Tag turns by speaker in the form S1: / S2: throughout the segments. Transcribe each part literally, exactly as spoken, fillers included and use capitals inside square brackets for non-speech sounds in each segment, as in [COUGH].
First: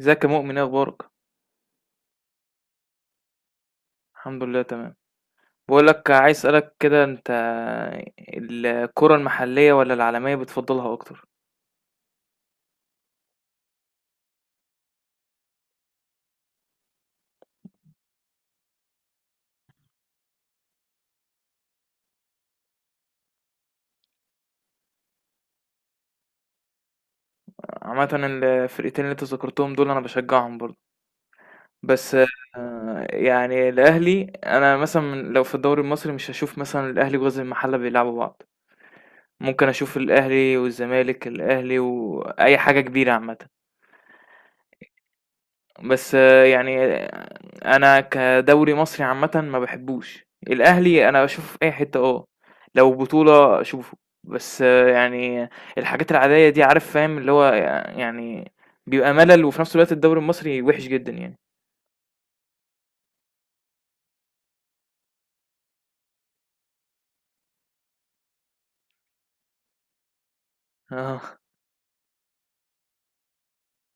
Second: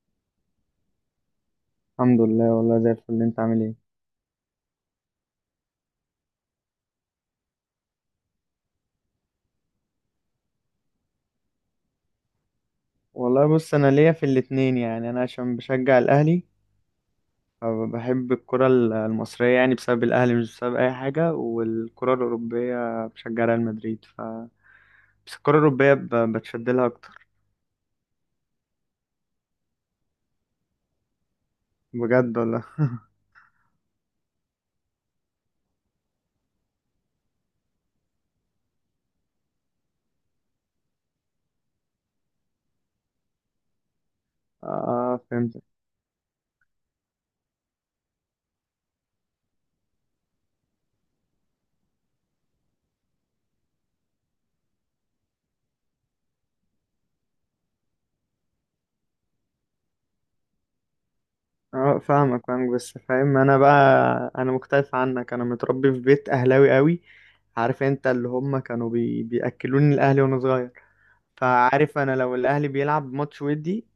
S1: ازيك يا مؤمن، ايه اخبارك؟
S2: الحمد لله، والله زي الفل. انت عامل ايه؟
S1: الحمد لله تمام. بقول لك، عايز اسالك كده، انت الكرة المحلية ولا العالمية بتفضلها اكتر؟
S2: والله بص، انا ليا في الاتنين. يعني انا عشان بشجع الاهلي فبحب الكرة ال- المصرية، يعني بسبب الاهلي، مش بسبب اي حاجة. والكرة الاوروبية بشجع ريال مدريد، ف بس الكرة الاوروبية ب- بتشد لها اكتر.
S1: عامة الفرقتين اللي انت ذكرتهم دول انا بشجعهم برضه. بس
S2: بجد والله.
S1: آه، يعني الاهلي، انا مثلا من- لو في الدوري المصري مش هشوف مثلا الاهلي وغزل المحلة بيلعبوا بعض. ممكن اشوف الاهلي والزمالك، الاهلي واي حاجة كبيرة عامة.
S2: اه فهمت.
S1: بس آه، يعني انا كدوري مصري عامه ما بحبوش الاهلي، انا بشوفه في اي حته. اه، لو بطوله اشوفه. بس آه، يعني الحاجات العاديه دي، عارف، فاهم اللي هو يعني بيبقى ملل، وفي نفس الوقت الدوري المصري وحش جدا يعني.
S2: اه فاهمك فاهمك بس فاهم انا بقى. انا مختلف عنك، انا متربي في بيت اهلاوي قوي. عارف انت، اللي هم كانوا بي... بياكلوني الاهلي وانا صغير.
S1: اه،
S2: فعارف انا لو الاهلي بيلعب ماتش ودي،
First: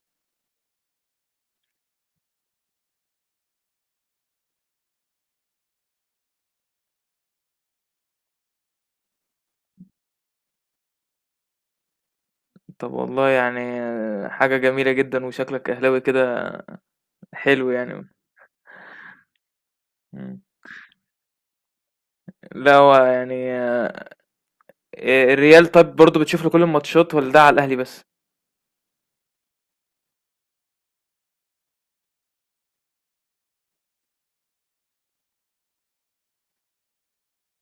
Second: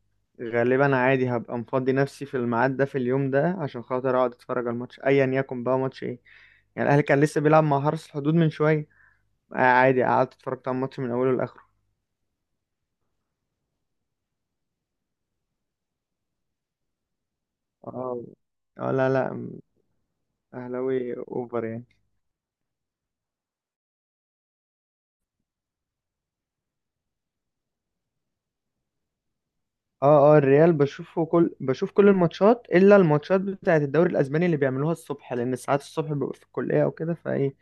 S2: غالبا عادي هبقى مفضي نفسي في الميعاد ده في اليوم ده عشان خاطر اقعد اتفرج على الماتش ايا يكن بقى ماتش ايه. يعني الاهلي كان لسه بيلعب مع حرس الحدود من شويه. آه، عادي قعدت اتفرجت على الماتش من اوله لاخره.
S1: طب والله يعني آه، حاجه جميله جدا، وشكلك اهلاوي كده، حلو يعني.
S2: اه اه، لا لا، م-
S1: مم.
S2: اهلاوي اوفر يعني.
S1: لا، هو يعني آه، الريال طب برضو بتشوف له كل الماتشات ولا ده على الاهلي بس؟
S2: اه اه، الريال بشوفه كل، بشوف كل الماتشات الا الماتشات بتاعه الدوري الاسباني اللي بيعملوها الصبح، لان ساعات الصبح ببقى في الكليه او كده، فايه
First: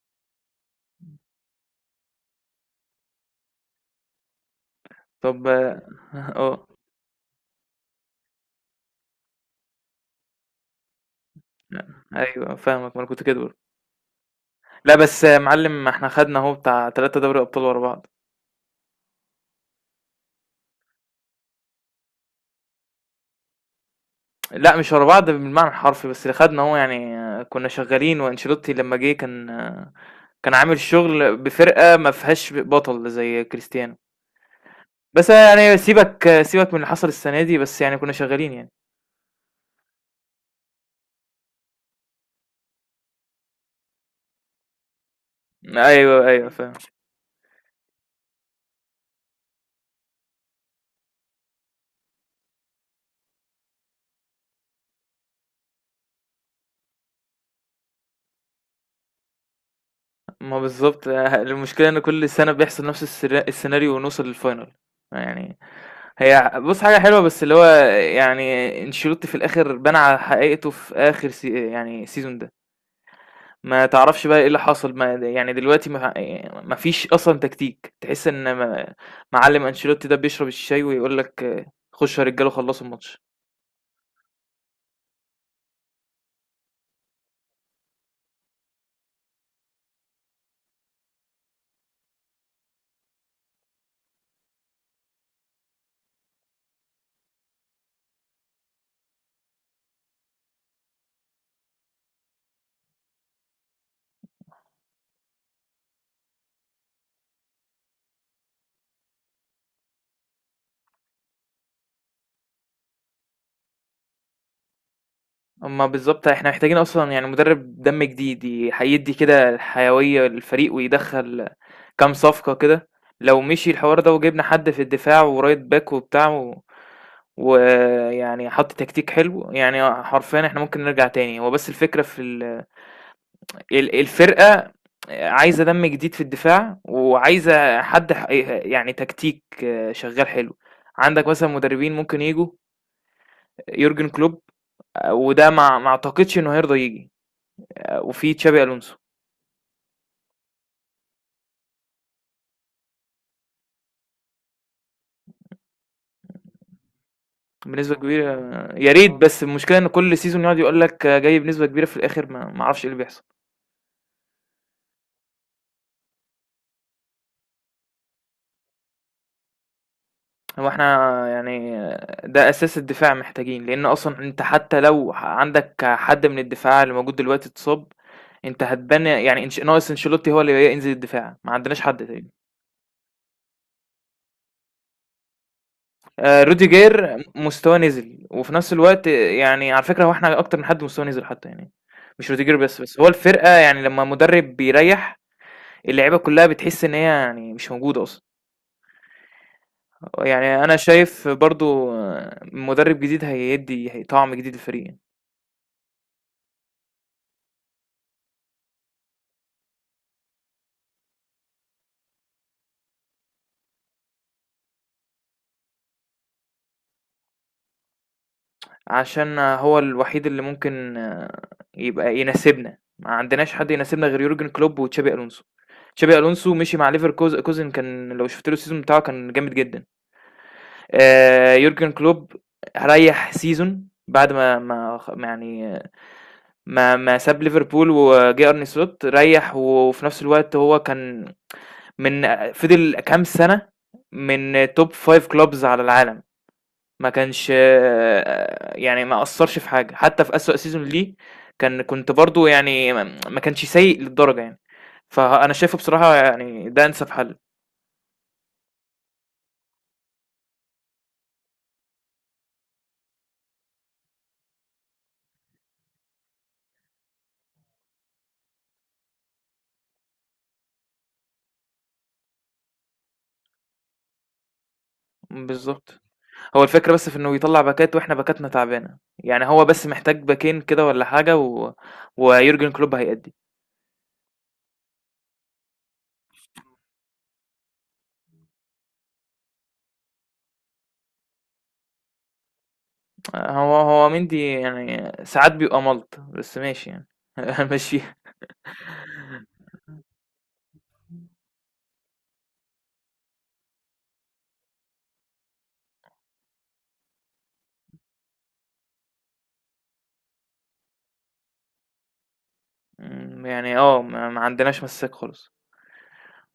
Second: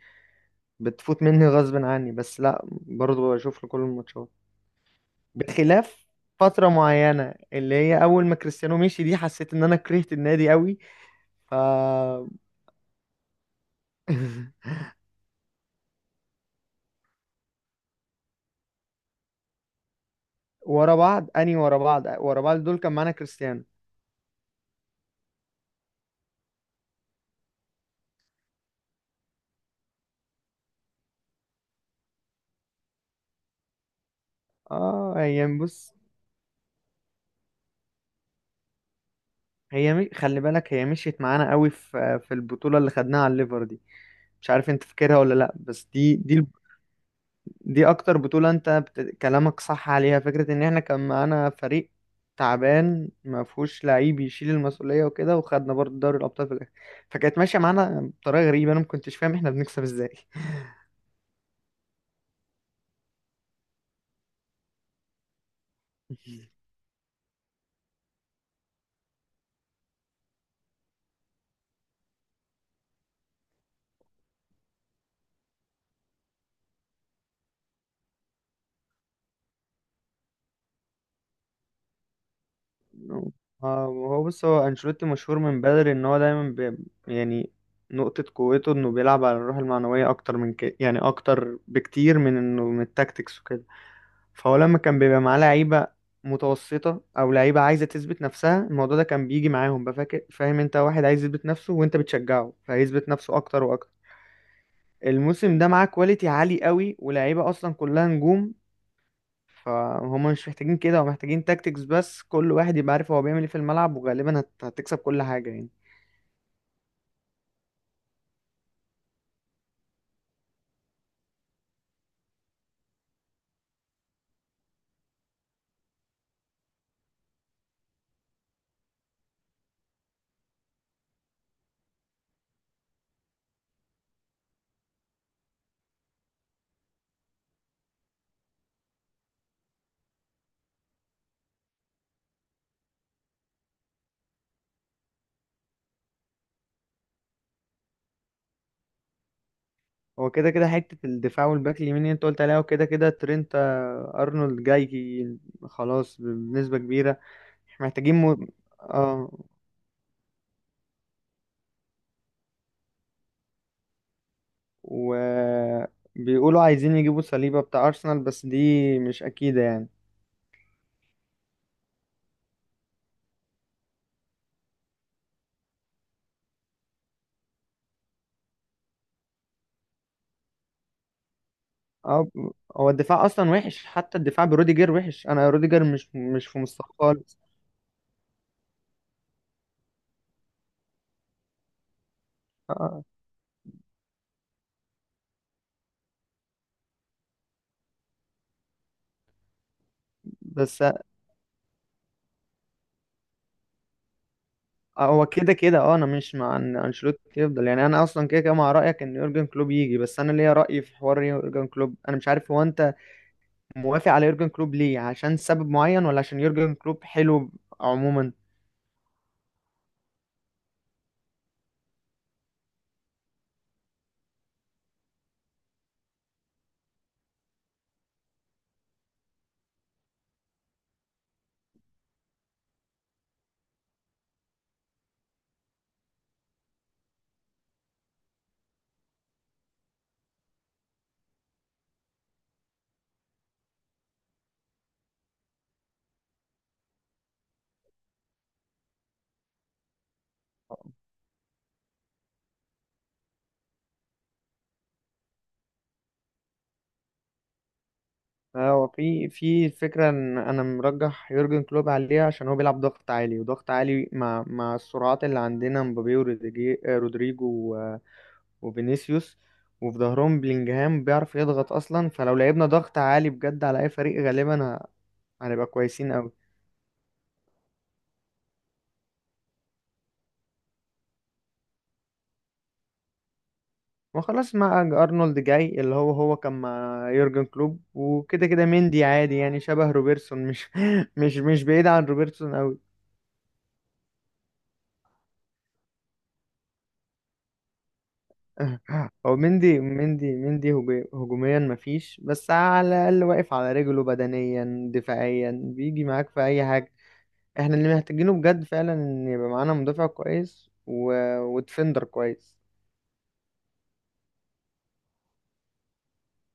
S2: بتفوت مني غصب عني، بس لا برضه بشوف له كل الماتشات.
S1: طب اه.
S2: بخلاف
S1: [LAUGHS] آه.
S2: فترة معينة اللي هي أول ما كريستيانو مشي دي، حسيت إن أنا كرهت النادي قوي. ف
S1: لأ، أيوه فاهمك، ما أنا كنت كده برضه.
S2: [LAUGHS]
S1: لأ، بس يا معلم، إحنا خدنا أهو بتاع ثلاثة دوري أبطال ورا بعض.
S2: ورا بعض، أني ورا بعض ورا بعض دول كان معانا كريستيانو.
S1: لأ مش ورا بعض بالمعنى الحرفي، بس اللي خدنا أهو يعني كنا شغالين، وأنشيلوتي لمّا جه كان كان عامل شغل بفرقة ما فيهاش بطل زي كريستيانو.
S2: آه
S1: بس
S2: هي
S1: يعني
S2: بص،
S1: سيبك سيبك من اللي حصل السنة دي، بس يعني كنا شغالين يعني.
S2: هي مش... خلي بالك، هي مشيت معانا قوي في في البطولة اللي خدناها على الليفر دي. مش عارف أنت فاكرها ولا لأ، بس دي
S1: أيوه،
S2: دي
S1: أيوه، فاهم.
S2: دي اكتر بطولة. انت بت... كلامك صح عليها فكرة، ان احنا كان معانا فريق تعبان ما فيهوش لعيب يشيل المسؤولية وكده، وخدنا برضه دوري الابطال في الاخر. فكانت ماشية معانا بطريقة غريبة، انا ما كنتش فاهم احنا بنكسب ازاي.
S1: ما بالضبط، المشكلة إن كل سنة بيحصل نفس السر السيناريو، ونوصل للfinal يعني. هي بُص، حاجة حلوة، بس اللي هو يعني أنشيلوتي في الآخر بان على حقيقته في آخر سي يعني السيزون ده. ما تعرفش بقى إيه اللي حصل، ما يعني دلوقتي ما آآ ما فيش أصلًا تكتيك، تحس إن ما معلم أنشيلوتي ده بيشرب الشاي ويقول لك خشوا يا رجالة وخلصوا الماتش.
S2: [LAUGHS] آه، هو بص، هو انشيلوتي مشهور من بدري ان هو دايما بي... يعني نقطة قوته انه بيلعب على الروح المعنوية اكتر من كده، يعني اكتر بكتير من انه من التاكتكس وكده. فهو لما كان بيبقى معاه لعيبة متوسطة أو لعيبة عايزة تثبت نفسها، الموضوع ده كان بيجي معاهم. بفاكر فاهم أنت، واحد عايز يثبت نفسه وأنت بتشجعه، فيثبت نفسه أكتر وأكتر. الموسم ده معاه كواليتي عالي قوي ولاعيبة أصلا كلها نجوم، فهم مش محتاجين كده. هم محتاجين تاكتكس بس، كل واحد يبقى عارف هو بيعمل ايه في الملعب، وغالبا هت- هتكسب كل حاجة يعني.
S1: أمّا بالضبط إحنا محتاجين أصلًا يعني مدرب دم جديد، ي هيدّي كده الحيوية للفريق، ويدخّل كام صفقة كده. لو مشي الحوار ده وجبنا حد في الدفاع ورايت باك وبتاع، ويعني حط تكتيك حلو، يعني حرفيا احنا ممكن نرجع تاني. هو بس الفكرة في ال... ال- الفرقة عايزة دم جديد في الدفاع، وعايزة حد ح- يعني تكتيك شغال حلو. عندك مثلا مدربين ممكن يجوا، يورجن كلوب، وده ما ما اعتقدش انه هيرضى يجي، وفي تشابي الونسو.
S2: هو كده كده حتة الدفاع والباك اليمين اللي انت قلت عليها، وكده كده ترينت آه، أرنولد جاي خلاص بنسبة كبيرة. إحنا
S1: بنسبة
S2: محتاجين
S1: كبيرة.
S2: م...
S1: يا ريت، بس
S2: اه،
S1: المشكلة ان كل سيزون يقعد يقول لك جاي بنسبة كبيرة، في الاخر ما ما اعرفش ايه اللي بيحصل.
S2: وبيقولوا عايزين يجيبوا صليبة بتاع أرسنال، بس دي مش أكيدة يعني.
S1: هو احنا يعني ده أساس الدفاع محتاجين، لأن أصلا أنت حتى لو عندك حد من الدفاع اللي موجود دلوقتي اتصاب، أنت هتبني يعني انش... ناقص انشيلوتي هو اللي ينزل الدفاع، ما عندناش حد تاني.
S2: أو هو الدفاع أصلا وحش، حتى الدفاع بروديجر وحش. أنا روديجر مش
S1: آه،
S2: مش في مستواه
S1: روديجير
S2: خالص.
S1: مستواه نزل، وفي نفس الوقت يعني على فكرة، هو احنا أكتر من حد مستواه نزل حتى يعني، مش روديجير
S2: آه،
S1: بس. بس
S2: آه.
S1: هو الفرقة يعني لما مدرب بيريح، اللعيبة كلها بتحس إن هي يعني مش موجودة أصلا. يعني أنا
S2: بس
S1: شايف برضو آه، مدرب جديد هيدي هي- طعم جديد للفريق.
S2: هو كده كده اه انا مش مع ان انشيلوتي يفضل، يعني انا اصلا كده كده مع رايك ان يورجن كلوب يجي. بس انا ليا راي في حوار يورجن كلوب، انا مش عارف هو انت موافق على يورجن كلوب ليه؟ عشان سبب معين ولا عشان يورجن كلوب حلو عموما؟
S1: عشان هو الوحيد اللي ممكن آه، يبقى يناسبنا، ما عندناش حد يناسبنا غير يورجن كلوب وتشابي ألونسو. تشابي ألونسو مشي مع ليفركوز كوزن كان لو شُفت له السيزون بتاعه كان جامد جدًا. آآ يورجن كلوب ريّح سيزون بعد ما ما خ ما يعني ما ما ساب ليفربول وجه أرني سلوت. ريّح، وفي نفس الوقت هو كان من آه، فضل كام سنة من top خمسة clubs على العالم. ما كانش آآ يعني ما أثّرش في حاجة، حتى في أسوأ season ليه كان كنت برضه يعني، ما ما كانش سيء للدرجة يعني. فأنا شايفه بصراحة يعني ده أنسب حل.
S2: آه، هو في في الفكرة، ان انا مرجح يورجن كلوب عليه عشان هو بيلعب ضغط عالي. وضغط عالي مع مع السرعات اللي عندنا، مبابي وروديجي- آه، رودريجو و- وفينيسيوس، وفي ظهرهم بلينجهام بيعرف يضغط اصلا. فلو لعبنا ضغط عالي بجد على اي فريق، غالبا ه- هنبقى
S1: بالضبط.
S2: كويسين قوي.
S1: هو الفكرة بس في إنه يطلّع باكات، وإحنا باكاتنا تعبانة، يعني هو بس محتاج باكين كده والّا حاجة، و ويورجن كلوب هيأدّي.
S2: وخلاص مع ارنولد جاي، اللي هو هو كان مع يورجن كلوب. وكده كده مندي عادي يعني، شبه روبرتسون، مش [LAUGHS] مش مش بعيد عن روبرتسون قوي.
S1: هو هو مندي يعني ساعات بيبقى مَلْط، بس ماشي يعني [LAUGHS] هنمشّيها.
S2: هو مندي مندي مندي هجو- هجوميا مفيش، بس على الأقل واقف على رجله بدنيا، دفاعيا بيجي معاك في أي حاجة. احنا اللي محتاجينه بجد فعلا، إن يبقى معانا مدافع كويس و... وديفندر كويس.
S1: إمم، يعني آه، ما ما عندناش مساك خالص.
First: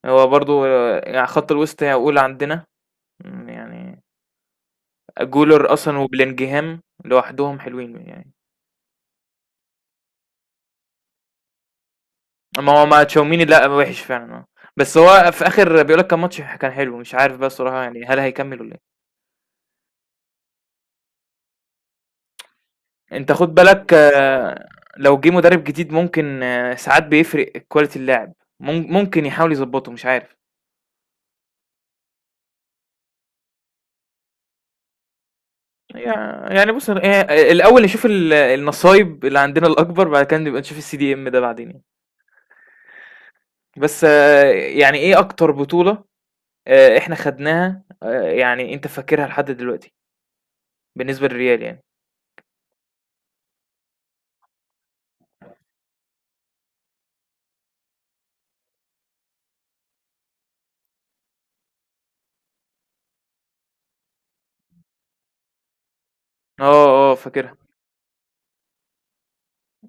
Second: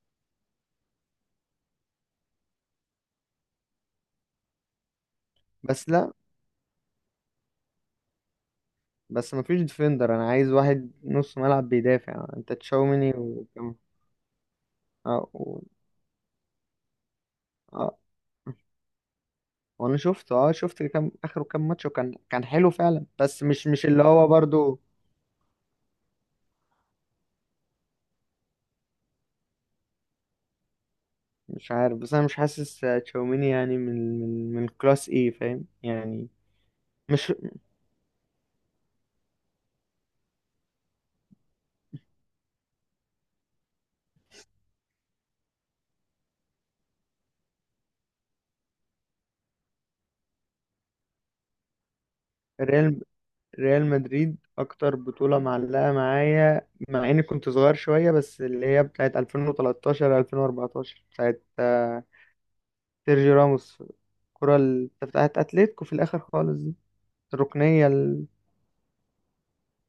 S1: هو برضه يعني خط الوسط يعقول عندنا إمم، يعني جولر
S2: بس
S1: أصلًا
S2: لا،
S1: وبلينجهام لوحدهم حلوين يعني.
S2: بس مفيش ديفندر. أنا عايز واحد نص ملعب بيدافع. أنت
S1: ما هو مع
S2: تشاوميني
S1: تشاوميني لأ،
S2: وكم
S1: وحش فعلًا آه، بس
S2: اه
S1: هو في
S2: و...
S1: آخر بيقول لك كان ماتش كان حلو. مش عارف بقى الصراحة
S2: اه،
S1: يعني، هل هيكمّل والّا
S2: وأنا شفته اه، شفت كام آخره كام ماتش وكان كان حلو فعلا،
S1: إيه؟ أنت
S2: بس
S1: خُد
S2: مش مش
S1: بالك
S2: اللي هو
S1: آه،
S2: برضو.
S1: لو جِه مدرب جديد ممكن آه، ساعات بيفرق quality اللاعب. مم ممكن يحاول يضبّطه، مش عارف.
S2: مش عارف، بس انا مش حاسس تشاوميني يعني من من من الكلاس، ايه فاهم يعني؟
S1: يع يعني بُص، هي
S2: مش
S1: الأول نشوف ال النصايب اللي عندنا الأكبر، بعد كده نبقى نشوف الCDM ده بعدين يعني. بس آه، يعني إيه أكتر بطولة آآ إحنا خدناها آآ يعني أنت فاكرها لحد دلوقتي؟ بالنسبة للريال يعني.
S2: ريال، ريال مدريد اكتر بطولة معلقة معايا، مع اني كنت صغير شوية، بس اللي هي بتاعت ألفين وتلتاشر ألفين واربعتاشر، بتاعت آه، سيرجي راموس. الكرة ال- بتاعت اتلتيكو في الاخر خالص دي،
S1: آه، آه، فاكرها.
S2: الركنية ال...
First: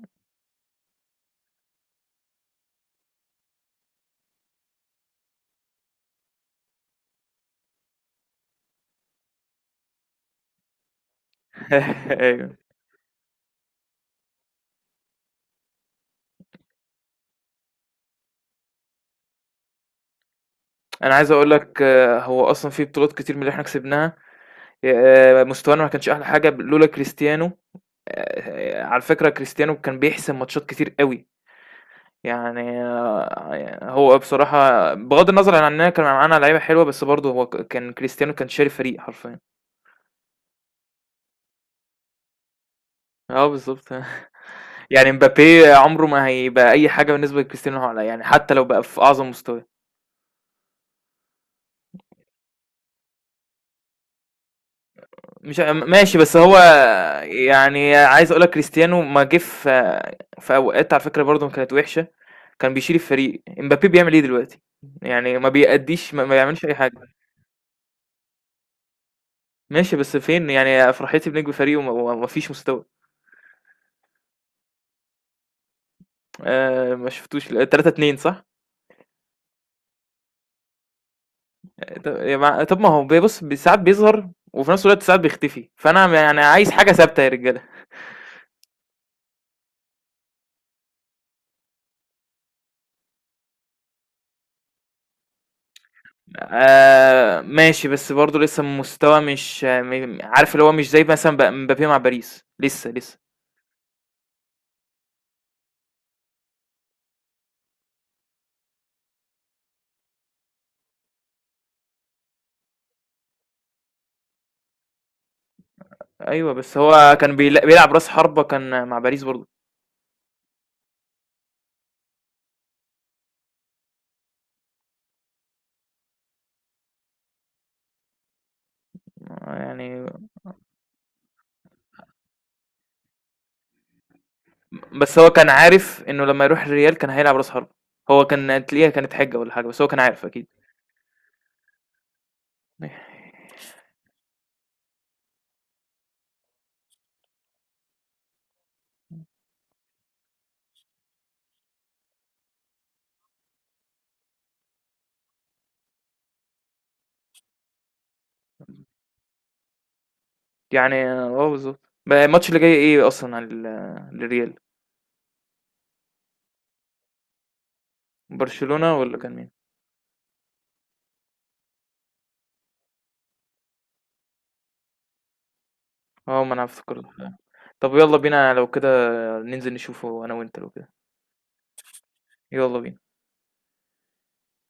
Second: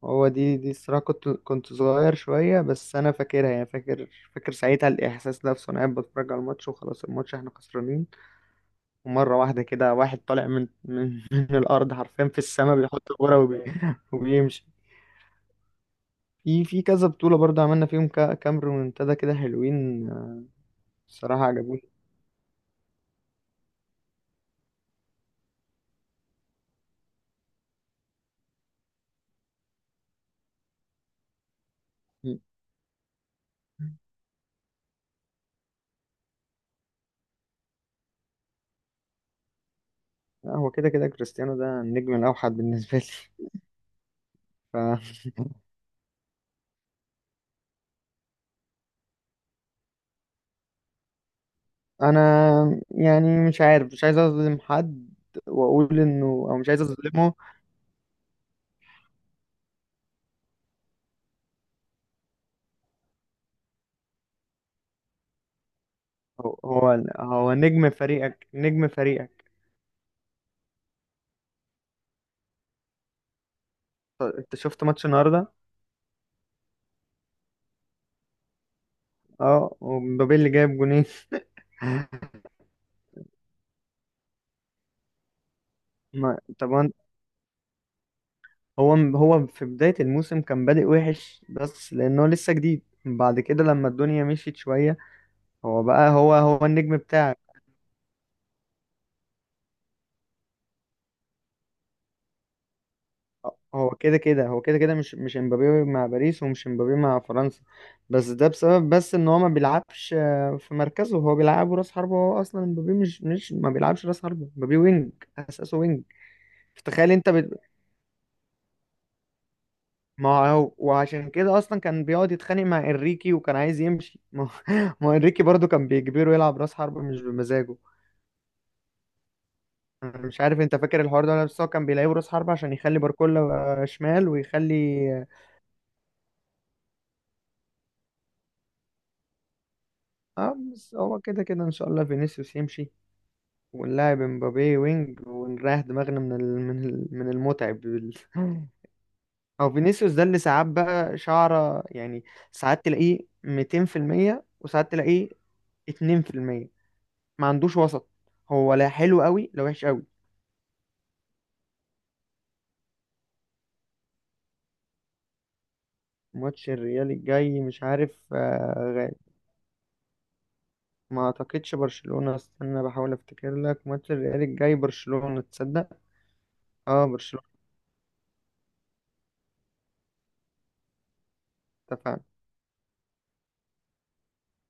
S2: هو دي دي الصراحة كنت كنت صغير شوية، بس انا فاكرها يعني. فاكر، فاكر ساعتها الاحساس نفسه، انا قاعد بتفرج على الماتش وخلاص، الماتش احنا خسرانين، ومرة واحدة كده واحد طالع من من [LAUGHS] من الأرض
S1: [LAUGHS]
S2: حرفيا في
S1: أيوه.
S2: السماء، بيحط الكورة وبي... وبيمشي. في في كذا بطولة برضه عملنا فيهم كا- كام ريمونتادا كده حلوين آه،
S1: أنا عايز
S2: الصراحة
S1: أقول لك
S2: عجبوني.
S1: آه، هو أصلًا في بطولات كتير من اللي إحنا كسبناها آآ مستوانا ما كانش أحلى حاجة ب لولا كريستيانو. آآ على فكرة، كريستيانو كان بيحسم ماتشات كتير أوي. يعني آه، هو بصراحة بغض النظر عن إننا كان معانا لعيبة حلوة، بس برضه هو ك كان كريستيانو كان شاري فريق حرفيًا.
S2: لا، هو كده كده كريستيانو ده النجم الأوحد بالنسبة
S1: آه،
S2: لي.
S1: بالضبط. [LAUGHS] يعني
S2: [LAUGHS]
S1: امبابي عمره ما هيبقى أي حاجة بالنسبة لكريستيانو، يعني حتى لو بقى في أعظم مستواه.
S2: فأنا يعني مش عارف، مش عايز أظلم حد
S1: مش
S2: وأقول
S1: ماشي،
S2: إنه،
S1: بس هو
S2: أو مش عايز أظلمه.
S1: يعني عايز أقول لك كريستيانو ما جه في في أوقات، على فكرة برضه كانت وحشة. كان بيشيل الفريق، امبابي بيعمل إيه دلوقتي؟ يعني ما بيأدّيش، ما ما
S2: هو
S1: بيعملش أي حاجة.
S2: هو هو نجم فريقك، نجم فريقك.
S1: ماشي، بس فين يعني فرحتي بنجم فريقي؟ وما وما فيش مستوى.
S2: أنت شفت ماتش النهاردة؟
S1: آآ ما شفتوش ل ثلاثة اثنين، صح؟
S2: أه، ومبابي اللي جايب جونين.
S1: ط يا
S2: [LAUGHS]
S1: مع طب ما هو بيبُص، ب ساعات بيظهر وفي نفس الوقت ساعات بيختفي. فأنا م
S2: ما-
S1: يعني عايز
S2: طب،
S1: حاجة ثابتة يا رجالة.
S2: هو هو في بداية الموسم كان بادئ وحش، بس لأنه لسه جديد. بعد كده لما الدنيا مشيت شوية، هو بقى هو هو النجم بتاعك.
S1: آه، ماشي، بس برضه لسه مستوى مش م- عارف، اللي هو مش زي مثلا ب- مبابي مع باريس لسه لسه.
S2: هو كده كده، هو كده كده مش مش امبابي مع باريس، ومش امبابي مع فرنسا. بس ده بسبب بس ان هو ما بيلعبش آه، في مركزه. هو بيلعبه راس حربة، هو اصلا امبابي مش، مش ما بيلعبش راس حربة، امبابي وينج، اساسه وينج.
S1: ايوه، بس
S2: تخيل
S1: هو
S2: انت
S1: كان
S2: بت...
S1: بيلا- بيلعب راس حربة، كان مع باريس برضه
S2: ما هو وعشان كده اصلا كان بيقعد يتخانق مع انريكي وكان عايز يمشي. ما هو [LAUGHS] ما هو انريكي برضو كان بيجبره يلعب راس حربة مش بمزاجه.
S1: يعني،
S2: أنا مش عارف انت فاكر الحوار ده ولا لأ، بس هو كان بيلعبه راس حربة عشان يخلي باركولا آه، شمال ويخلي.
S1: بس هو كان عارف انه لما يروح الريال كان هيلعب راس حربة. هو كان تلاقيها كانت حجة ولا حاجة، بس هو كان عارف اكيد
S2: اه بس هو كده كده ان شاء الله فينيسيوس يمشي، ونلاعب امبابي وينج، ونريح دماغنا من ال... من ال... من المتعب بال... [LAUGHS] او فينيسيوس ده اللي ساعات بقى شعره يعني، ساعات تلاقيه ميتين في المية وساعات تلاقيه اتنين في المية، ما عندوش وسط، هو لا حلو قوي لا وحش قوي.
S1: يعني. اه، بالظبط. بقى الماتش اللي جاي ايه اصلا على ال- للريال،
S2: ماتش الريال الجاي مش عارف
S1: برشلونة
S2: آه،
S1: ولا كان مين؟
S2: ما اعتقدش برشلونة، استنى بحاول افتكر لك. ماتش الريال الجاي برشلونة، تصدق؟
S1: اه، ما انا افتكرت.
S2: اه برشلونة.
S1: طب يلا بينا لو كده، ننزل نشوفه انا وانت لو كده.
S2: اتفقنا.
S1: يلا بينا.